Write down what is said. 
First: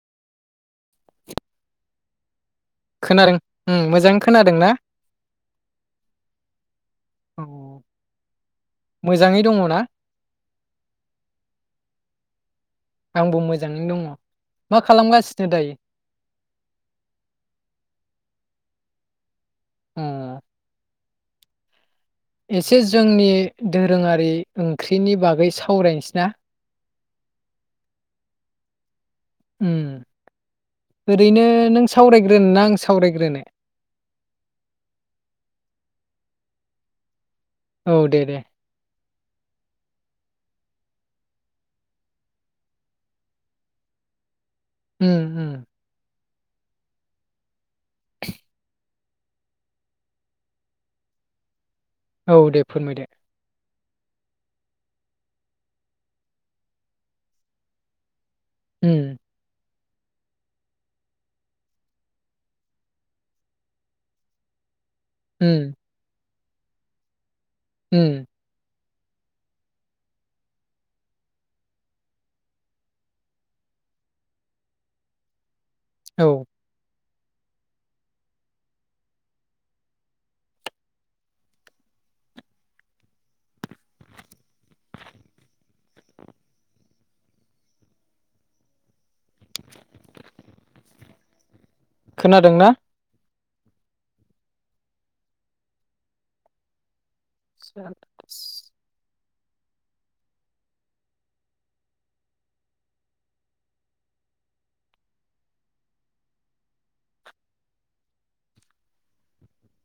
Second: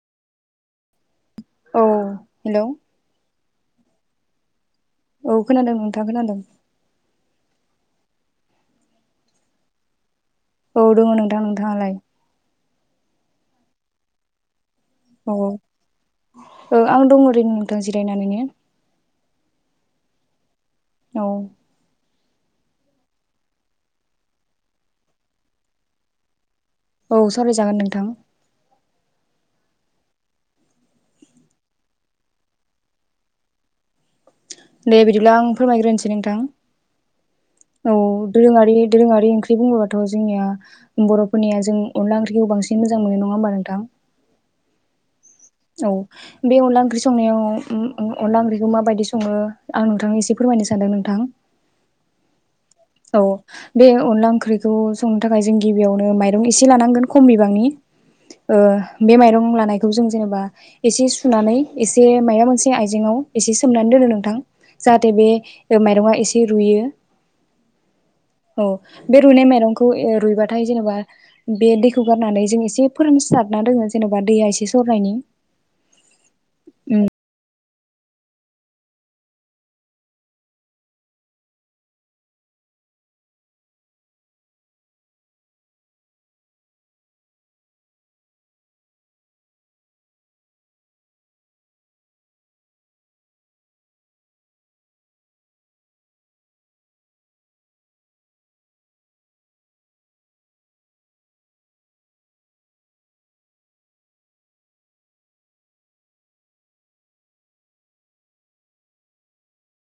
औ हेलौ। ओम मोजां खोनादों ना? औ खोनादों नोंथां खोनादों। अ मोजाङै दङ ना? औ दङ नोंथां नोंथाङालाय? आंबो मोजाङै दङ। मा औ खालामगासिनो दायो? ओ आं दं ओरैनो नोंथां जिरायनानैनो। उम। औ एसे जोंनि दोरोंङारि ओंख्रिनि बागै सावरायनोसैना। औ सावरायजागोन नोंथां। उम ओरैनो नों सावरायग्रोनोना आं सावरायग्रोनो? दे बिदिब्ला आं फोरमायग्रोनोसै नोंथां। औ दे दे दोरोंङारि दोरोङारि ओंख्रि बुङोब्लाथ जोंनिया बर'फोरनिया जों अनला ओंख्रिखौ बांसिन मोजां मोनो नङा होमबा नोंथां। उम उम औ बे अनला ओंख्रि संनायाव उम उम अनला ओंख्रिखौ माबायदि संङो आं नोंथांनो एसे फोरमायनो सानदों नोंथां। औ दे फोरमायदो औ बे अनला ओंख्रिखौ संनो थाखाय जों गिबियावनो माइरं एसे लानांगोन खम बिबांनि ओ उम बे माइरं लानाय बेखौ जों जेनेबा एसे सुनानै एसे माबा मोनसे आइजेंआव एसे सोमनानै दोनो नोंथां। जाहाथे बे उम माइरंआ एसे रुयो होम औ बे रुनाय माइरंखौ रुइबाथाय जेनेबा बे दैखौ गारनानै जों एसे फोरानसारना दोङ जेनेबा दैया एसे सरनायनि औ उ खोनादोंना [inaudible]